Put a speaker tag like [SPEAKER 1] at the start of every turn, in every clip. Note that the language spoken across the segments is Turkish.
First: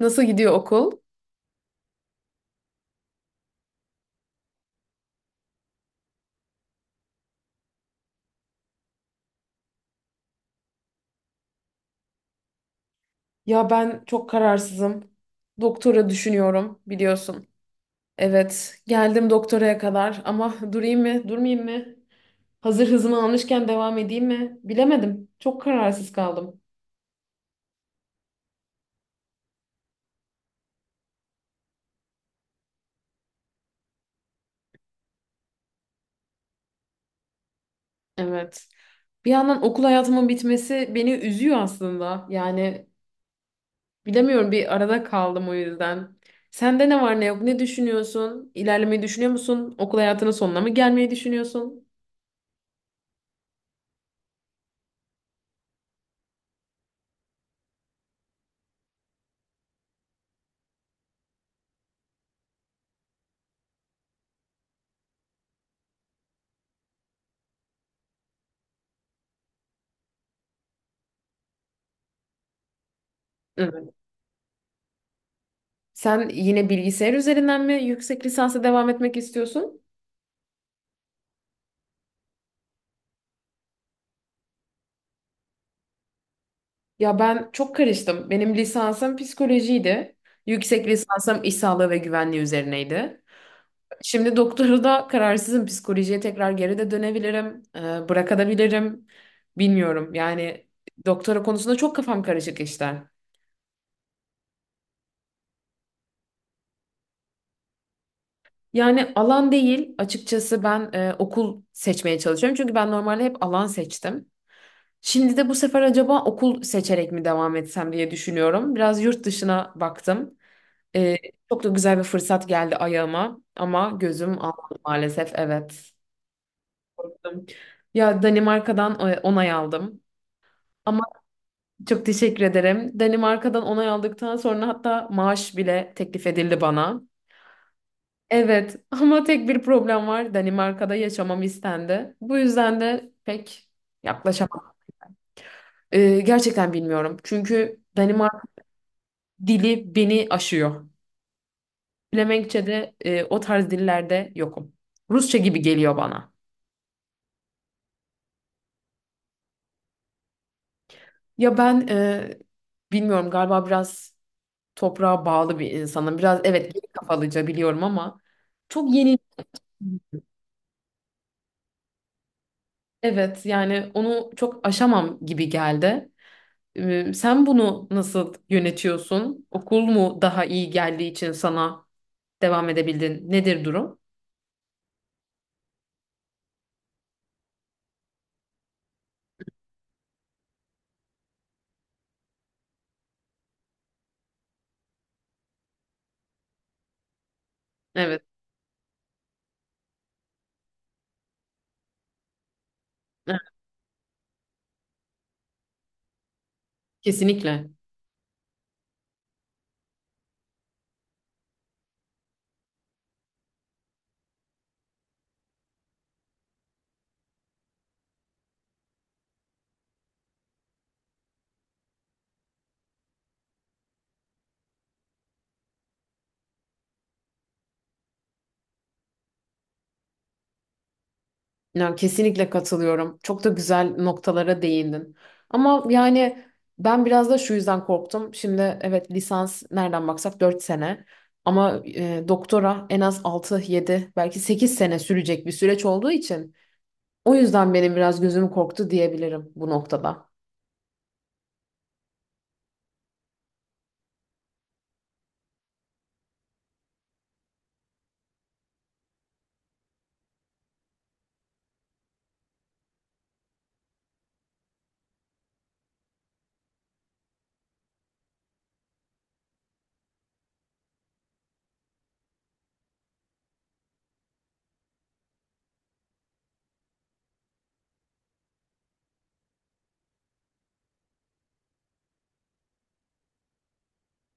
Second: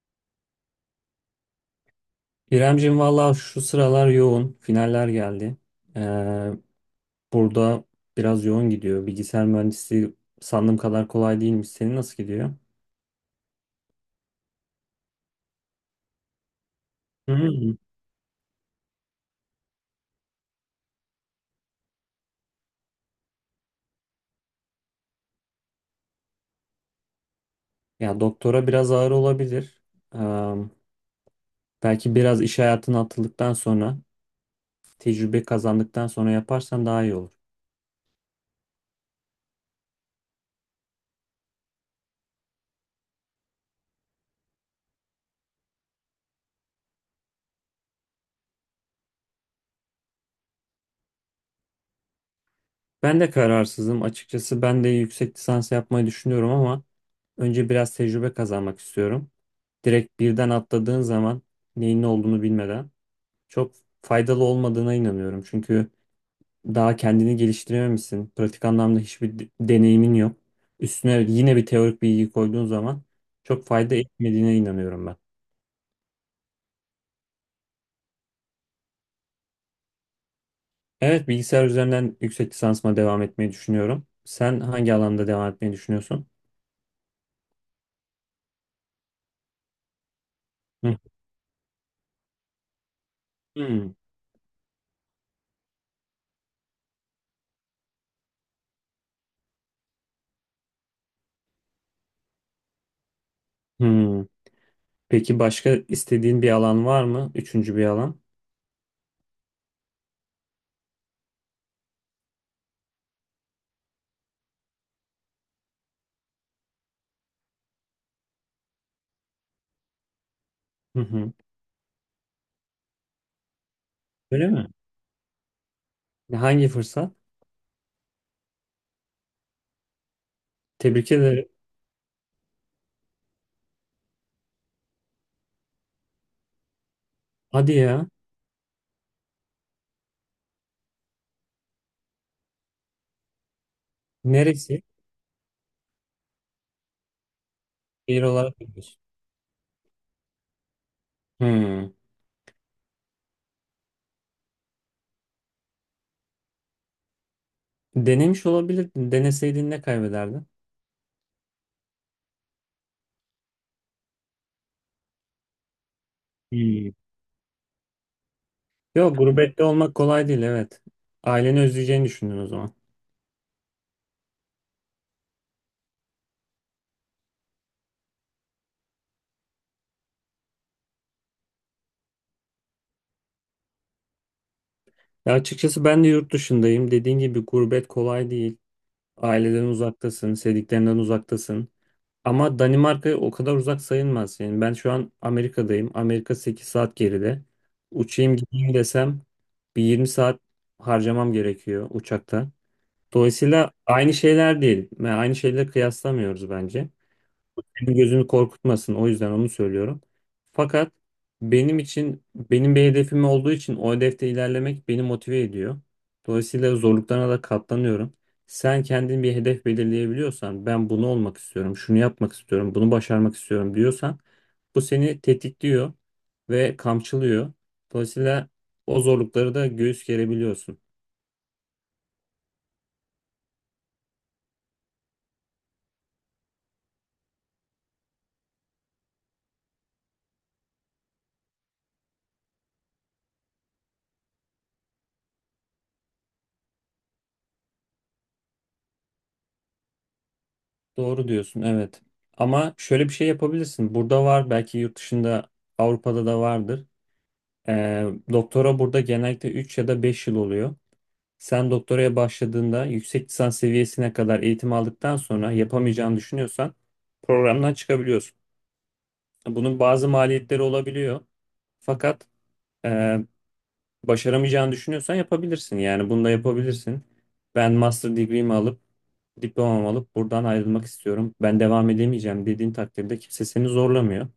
[SPEAKER 1] Nasıl gidiyor okul?
[SPEAKER 2] İremcim valla şu sıralar yoğun. Finaller geldi. Ee, burada biraz yoğun gidiyor. Bilgisayar mühendisliği sandığım kadar kolay değilmiş. Senin nasıl gidiyor?
[SPEAKER 1] Ya ben çok kararsızım. Doktora düşünüyorum biliyorsun.
[SPEAKER 2] Hmm.
[SPEAKER 1] Evet, geldim doktoraya kadar ama durayım mı, durmayayım mı? Hazır hızımı almışken devam edeyim mi? Bilemedim. Çok kararsız kaldım.
[SPEAKER 2] Ya doktora biraz ağır olabilir. Ee, belki biraz iş hayatına atıldıktan sonra, tecrübe kazandıktan sonra yaparsan daha iyi olur.
[SPEAKER 1] Evet. Bir yandan okul hayatımın bitmesi beni üzüyor aslında. Yani bilemiyorum, bir arada kaldım o yüzden. Sende ne var ne yok, ne düşünüyorsun? İlerlemeyi düşünüyor musun? Okul hayatının sonuna mı gelmeyi düşünüyorsun?
[SPEAKER 2] Ben de kararsızım. Açıkçası ben de yüksek lisans yapmayı düşünüyorum ama önce biraz tecrübe kazanmak istiyorum. Direkt birden atladığın zaman neyin ne olduğunu bilmeden çok faydalı olmadığına inanıyorum. Çünkü daha kendini geliştirememişsin. Pratik anlamda hiçbir deneyimin yok. Üstüne yine bir teorik bilgi koyduğun zaman çok
[SPEAKER 1] Evet.
[SPEAKER 2] fayda etmediğine inanıyorum ben.
[SPEAKER 1] Sen yine bilgisayar üzerinden mi yüksek lisansa devam etmek istiyorsun?
[SPEAKER 2] Evet, bilgisayar üzerinden yüksek lisansıma devam etmeyi düşünüyorum. Sen hangi alanda devam etmeyi düşünüyorsun?
[SPEAKER 1] Ya ben çok karıştım. Benim lisansım psikolojiydi. Yüksek
[SPEAKER 2] Hı.
[SPEAKER 1] lisansım iş sağlığı ve güvenliği üzerineydi.
[SPEAKER 2] Hmm.
[SPEAKER 1] Şimdi doktoru da kararsızım. Psikolojiye tekrar geri de dönebilirim. Bırakabilirim. Bilmiyorum. Yani doktora konusunda çok kafam karışık işte.
[SPEAKER 2] Hmm. Peki başka istediğin bir alan var mı? Üçüncü bir alan.
[SPEAKER 1] Yani alan değil. Açıkçası ben okul seçmeye çalışıyorum. Çünkü ben normalde hep alan seçtim. Şimdi de bu sefer acaba okul seçerek mi devam etsem diye düşünüyorum. Biraz yurt dışına baktım.
[SPEAKER 2] Hı
[SPEAKER 1] E,
[SPEAKER 2] hı.
[SPEAKER 1] Çok da güzel bir fırsat geldi ayağıma. Ama gözüm
[SPEAKER 2] Öyle mi?
[SPEAKER 1] almadı maalesef. Evet.
[SPEAKER 2] Hangi fırsat?
[SPEAKER 1] Korktum. Ya Danimarka'dan onay aldım. ama
[SPEAKER 2] Tebrik ederim.
[SPEAKER 1] Çok teşekkür ederim. Danimarka'dan onay aldıktan sonra hatta maaş bile teklif edildi bana.
[SPEAKER 2] Hadi ya.
[SPEAKER 1] Evet, ama tek bir problem var. Danimarka'da yaşamam istendi. Bu yüzden de pek yaklaşamam.
[SPEAKER 2] Neresi?
[SPEAKER 1] Gerçekten bilmiyorum. Çünkü
[SPEAKER 2] Şehir
[SPEAKER 1] Danimark
[SPEAKER 2] olarak biliyorsun.
[SPEAKER 1] dili beni aşıyor.
[SPEAKER 2] Hmm.
[SPEAKER 1] Flemenkçe'de o tarz dillerde yokum. Rusça gibi geliyor bana.
[SPEAKER 2] Denemiş olabilirdin. Deneseydin ne kaybederdin?
[SPEAKER 1] Ya ben, bilmiyorum, galiba biraz toprağa bağlı bir insanım. Biraz, evet, geri
[SPEAKER 2] Hmm.
[SPEAKER 1] kafalıca biliyorum ama çok
[SPEAKER 2] Yok,
[SPEAKER 1] yeni.
[SPEAKER 2] gurbette olmak kolay değil, evet. Aileni özleyeceğini düşündün o zaman.
[SPEAKER 1] Evet, yani onu çok aşamam gibi geldi. Sen bunu nasıl yönetiyorsun? Okul mu daha iyi geldiği için sana devam edebildin? Nedir durum?
[SPEAKER 2] Ya açıkçası ben de yurt dışındayım. Dediğin gibi gurbet kolay değil. Aileden uzaktasın, sevdiklerinden uzaktasın. Ama Danimarka o kadar uzak sayılmaz. Yani ben şu an Amerika'dayım. Amerika 8 saat geride.
[SPEAKER 1] Evet,
[SPEAKER 2] Uçayım gideyim desem bir 20 saat harcamam gerekiyor uçakta.
[SPEAKER 1] evet,
[SPEAKER 2] Dolayısıyla aynı şeyler değil. Yani aynı şeyleri kıyaslamıyoruz bence.
[SPEAKER 1] kesinlikle.
[SPEAKER 2] Beni gözünü korkutmasın, o yüzden onu söylüyorum. Fakat benim için benim bir hedefim olduğu için o hedefte ilerlemek beni motive ediyor. Dolayısıyla zorluklarına da katlanıyorum. Sen kendin bir hedef belirleyebiliyorsan, ben bunu olmak istiyorum, şunu yapmak istiyorum, bunu başarmak istiyorum diyorsan bu seni tetikliyor ve kamçılıyor. Dolayısıyla o zorlukları da göğüs gerebiliyorsun.
[SPEAKER 1] Yani kesinlikle katılıyorum. Çok da güzel noktalara değindin. Ama yani ben biraz da şu yüzden korktum. Şimdi evet, lisans nereden baksak 4 sene. Ama doktora en az 6, 7, belki 8 sene sürecek bir süreç olduğu için, o yüzden benim biraz gözüm korktu diyebilirim bu noktada.
[SPEAKER 2] Doğru diyorsun, evet. Ama şöyle bir şey yapabilirsin. Burada var, belki yurt dışında Avrupa'da da vardır. Ee, doktora burada genellikle 3 ya da 5 yıl oluyor. Sen doktoraya başladığında yüksek lisans seviyesine kadar eğitim aldıktan sonra yapamayacağını düşünüyorsan programdan çıkabiliyorsun. Bunun bazı maliyetleri olabiliyor. Fakat e, başaramayacağını düşünüyorsan yapabilirsin. Yani bunu da yapabilirsin. Ben master degree'mi alıp diplomamı alıp buradan ayrılmak istiyorum. Ben devam edemeyeceğim dediğin takdirde kimse seni zorlamıyor.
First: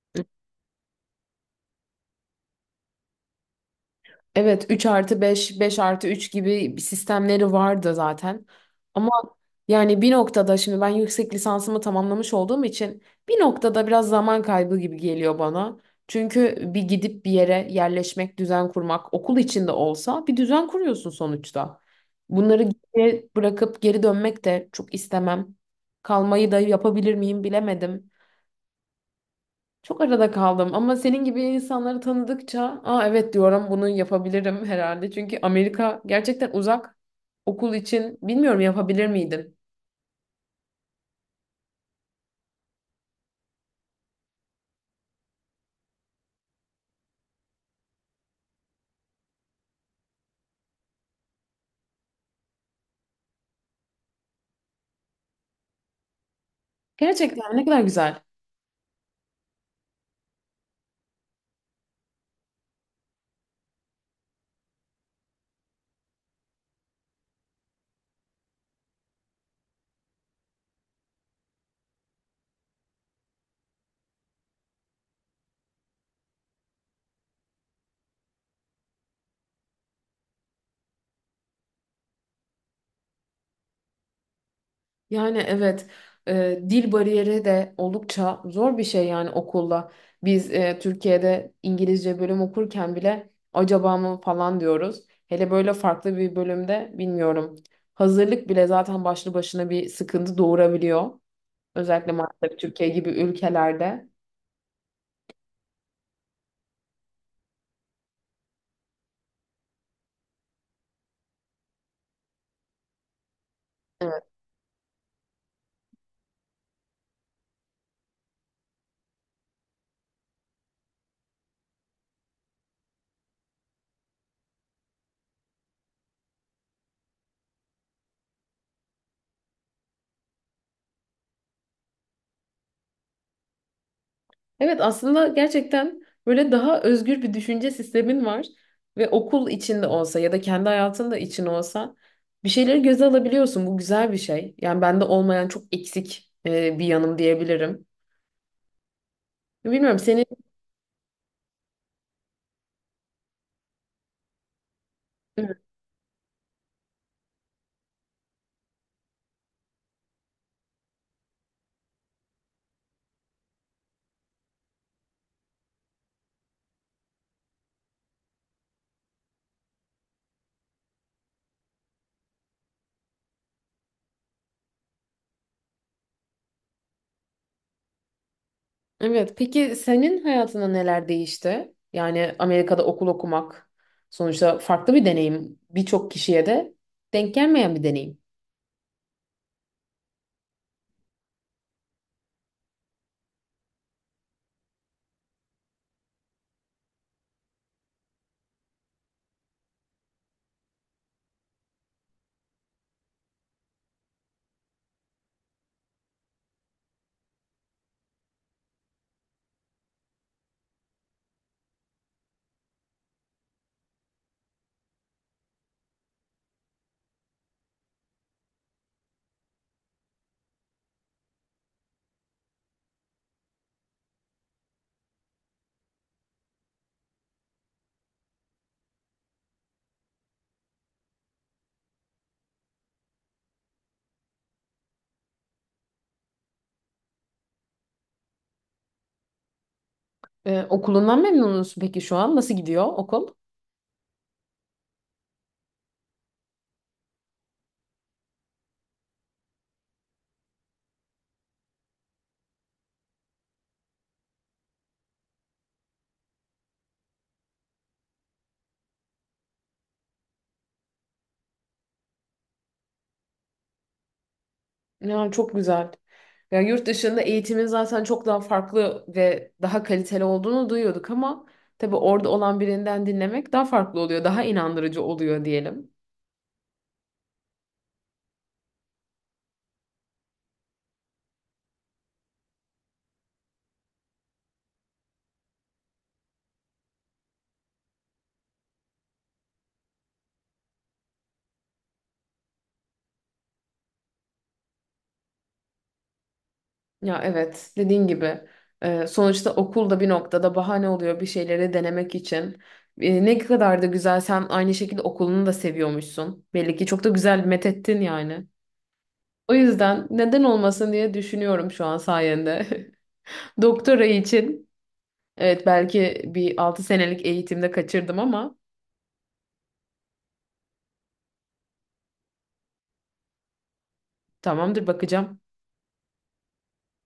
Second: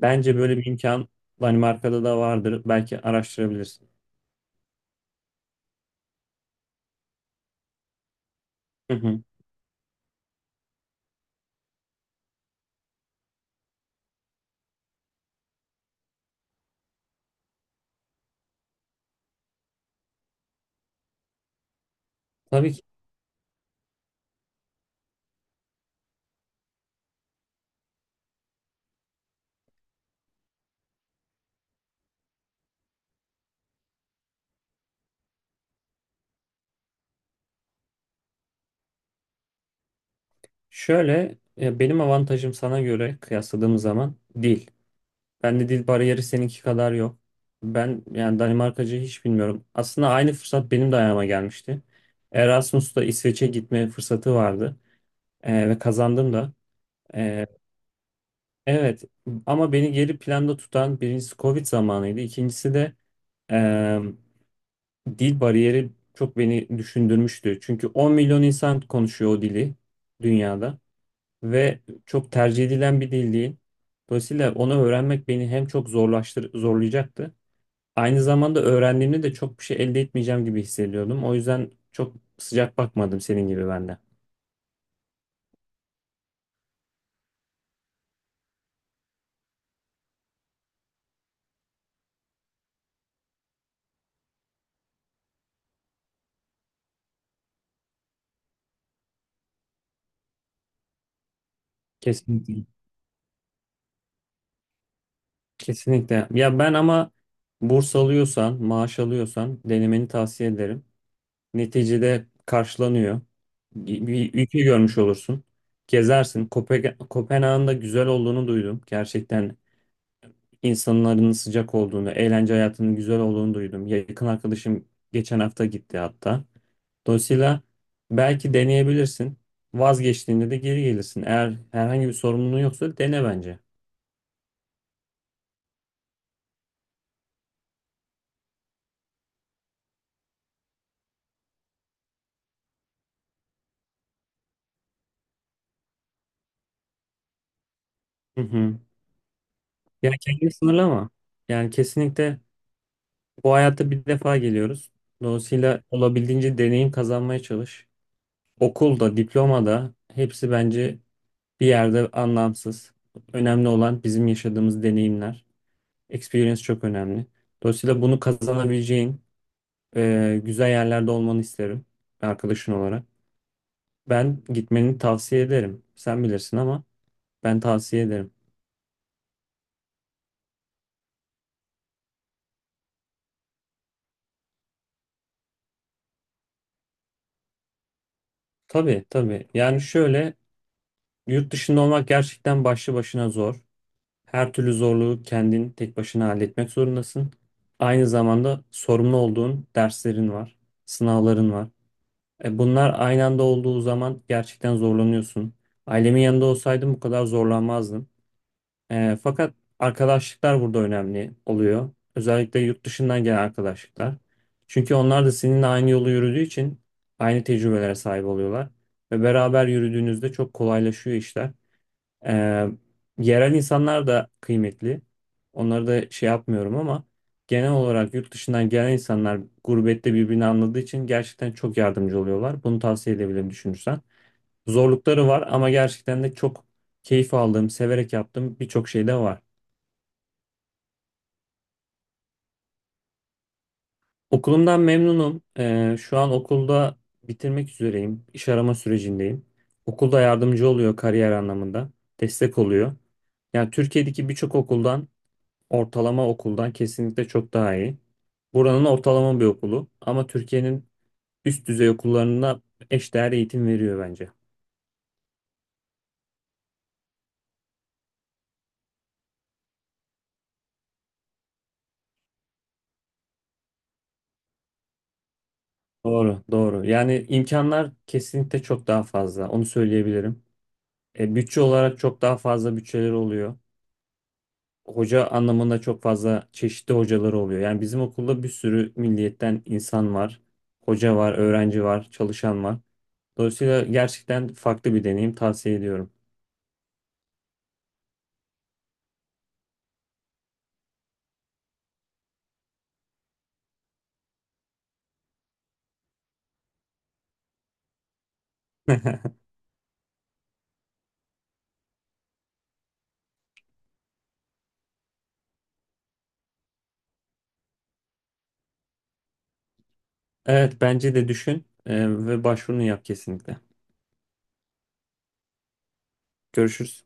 [SPEAKER 2] Bence böyle bir imkan Danimarka'da da vardır. Belki araştırabilirsin.
[SPEAKER 1] Evet, 3 artı 5, 5 artı 3 gibi sistemleri vardı zaten.
[SPEAKER 2] Hı
[SPEAKER 1] Ama
[SPEAKER 2] hı.
[SPEAKER 1] yani bir noktada şimdi ben yüksek lisansımı tamamlamış olduğum için bir noktada biraz zaman kaybı gibi geliyor bana. Çünkü bir gidip bir yere yerleşmek, düzen kurmak, okul içinde olsa bir düzen kuruyorsun sonuçta. Bunları
[SPEAKER 2] Tabii ki.
[SPEAKER 1] geriye bırakıp geri dönmek de çok istemem. Kalmayı da yapabilir miyim, bilemedim. Çok arada kaldım ama senin gibi insanları tanıdıkça aa, evet diyorum, bunu yapabilirim herhalde. Çünkü Amerika gerçekten uzak, okul için bilmiyorum yapabilir miydim?
[SPEAKER 2] Şöyle benim avantajım sana göre kıyasladığım zaman dil. Bende dil bariyeri seninki kadar yok. Ben yani Danimarkacı hiç bilmiyorum. Aslında aynı fırsat benim de ayağıma gelmişti. Erasmus'ta İsveç'e gitme fırsatı vardı, ve kazandım da. E,
[SPEAKER 1] Gerçekten ne kadar güzel.
[SPEAKER 2] evet, ama beni geri planda tutan birincisi Covid zamanıydı. İkincisi de e, dil bariyeri çok beni düşündürmüştü. Çünkü 10 milyon insan konuşuyor o dili dünyada. Ve çok tercih edilen bir dil değil. Dolayısıyla onu öğrenmek beni hem çok zorlayacaktı. Aynı zamanda öğrendiğimde de çok bir şey elde etmeyeceğim gibi hissediyordum. O yüzden çok sıcak bakmadım senin gibi ben de.
[SPEAKER 1] Yani evet, dil bariyeri de oldukça zor bir şey yani okulda. Biz Türkiye'de İngilizce bölüm okurken bile acaba mı falan diyoruz. Hele böyle farklı bir bölümde bilmiyorum. Hazırlık bile zaten başlı başına bir sıkıntı doğurabiliyor. Özellikle maalesef
[SPEAKER 2] Kesinlikle.
[SPEAKER 1] Türkiye gibi ülkelerde.
[SPEAKER 2] Kesinlikle. Ya ben ama burs alıyorsan, maaş alıyorsan denemeni tavsiye ederim. Neticede karşılanıyor. Bir
[SPEAKER 1] Evet.
[SPEAKER 2] bir ülke görmüş olursun. Gezersin. Kopenhag'ın da güzel olduğunu duydum. Gerçekten insanların sıcak olduğunu, eğlence hayatının güzel olduğunu duydum. Yakın arkadaşım geçen hafta gitti hatta. Dolayısıyla belki deneyebilirsin. Vazgeçtiğinde de geri gelirsin. Eğer herhangi bir sorumluluğun yoksa dene bence.
[SPEAKER 1] Evet, aslında gerçekten böyle daha özgür bir düşünce sistemin var ve okul içinde olsa ya da kendi hayatında için olsa bir şeyleri göze alabiliyorsun. Bu güzel bir şey. Yani bende olmayan çok eksik bir yanım diyebilirim.
[SPEAKER 2] Hı hı.
[SPEAKER 1] Bilmiyorum
[SPEAKER 2] Ya
[SPEAKER 1] senin
[SPEAKER 2] kendini sınırlama. Yani kesinlikle bu hayatta bir defa geliyoruz. Dolayısıyla olabildiğince deneyim kazanmaya çalış. Okulda, diplomada hepsi bence bir yerde anlamsız. Önemli olan bizim yaşadığımız deneyimler. Experience çok önemli. Dolayısıyla bunu kazanabileceğin güzel yerlerde olmanı isterim arkadaşın olarak. Ben gitmeni tavsiye ederim. Sen bilirsin ama ben tavsiye ederim.
[SPEAKER 1] Evet, peki senin hayatında neler değişti? Yani Amerika'da okul okumak sonuçta farklı bir deneyim. Birçok kişiye de denk gelmeyen bir deneyim.
[SPEAKER 2] Tabii tabii. Yani şöyle, yurt dışında olmak gerçekten başlı başına zor. Her türlü zorluğu kendin tek başına halletmek zorundasın. Aynı zamanda sorumlu olduğun derslerin var, sınavların var. Bunlar aynı anda olduğu zaman gerçekten zorlanıyorsun. Ailemin yanında olsaydım bu kadar zorlanmazdım. Fakat arkadaşlıklar burada önemli oluyor. Özellikle yurt dışından gelen arkadaşlıklar. Çünkü onlar da seninle aynı yolu yürüdüğü için aynı tecrübelere sahip oluyorlar. Ve beraber yürüdüğünüzde çok kolaylaşıyor işler. Ee, yerel insanlar da kıymetli. Onları da şey yapmıyorum ama genel olarak yurt dışından gelen insanlar gurbette birbirini anladığı için gerçekten çok yardımcı oluyorlar. Bunu tavsiye edebilirim düşünürsen. Zorlukları var ama gerçekten de çok keyif aldığım, severek yaptığım birçok şey de var.
[SPEAKER 1] Okulundan memnun musun peki şu an? Nasıl gidiyor okul?
[SPEAKER 2] Okulumdan memnunum. Şu an okulda bitirmek üzereyim. İş arama sürecindeyim. Okulda yardımcı oluyor kariyer anlamında. Destek oluyor. Yani Türkiye'deki birçok okuldan, ortalama okuldan kesinlikle çok daha iyi. Buranın ortalama bir okulu ama Türkiye'nin üst düzey okullarına eşdeğer eğitim veriyor bence.
[SPEAKER 1] Ya çok güzel. Ya yurt dışında eğitimin zaten çok daha farklı ve daha kaliteli olduğunu duyuyorduk ama tabii orada olan birinden dinlemek daha farklı oluyor, daha inandırıcı oluyor diyelim.
[SPEAKER 2] Doğru, doğru. Yani imkanlar kesinlikle çok daha fazla. Onu söyleyebilirim. Bütçe olarak çok daha fazla bütçeleri oluyor. Hoca anlamında çok fazla çeşitli hocaları oluyor. Yani bizim okulda bir sürü milliyetten insan var. Hoca var, öğrenci var, çalışan var. Dolayısıyla gerçekten farklı bir deneyim tavsiye ediyorum.
[SPEAKER 1] Ya evet, dediğin gibi, sonuçta okul da bir noktada bahane oluyor bir şeyleri denemek için. Ne kadar da güzel, sen aynı şekilde okulunu da seviyormuşsun. Belli ki çok da güzel methettin yani. O yüzden neden olmasın diye düşünüyorum şu an sayende. Doktora için evet, belki bir 6 senelik eğitimde kaçırdım ama
[SPEAKER 2] Evet bence de düşün ve başvurunu yap kesinlikle.
[SPEAKER 1] tamamdır, bakacağım.
[SPEAKER 2] Görüşürüz.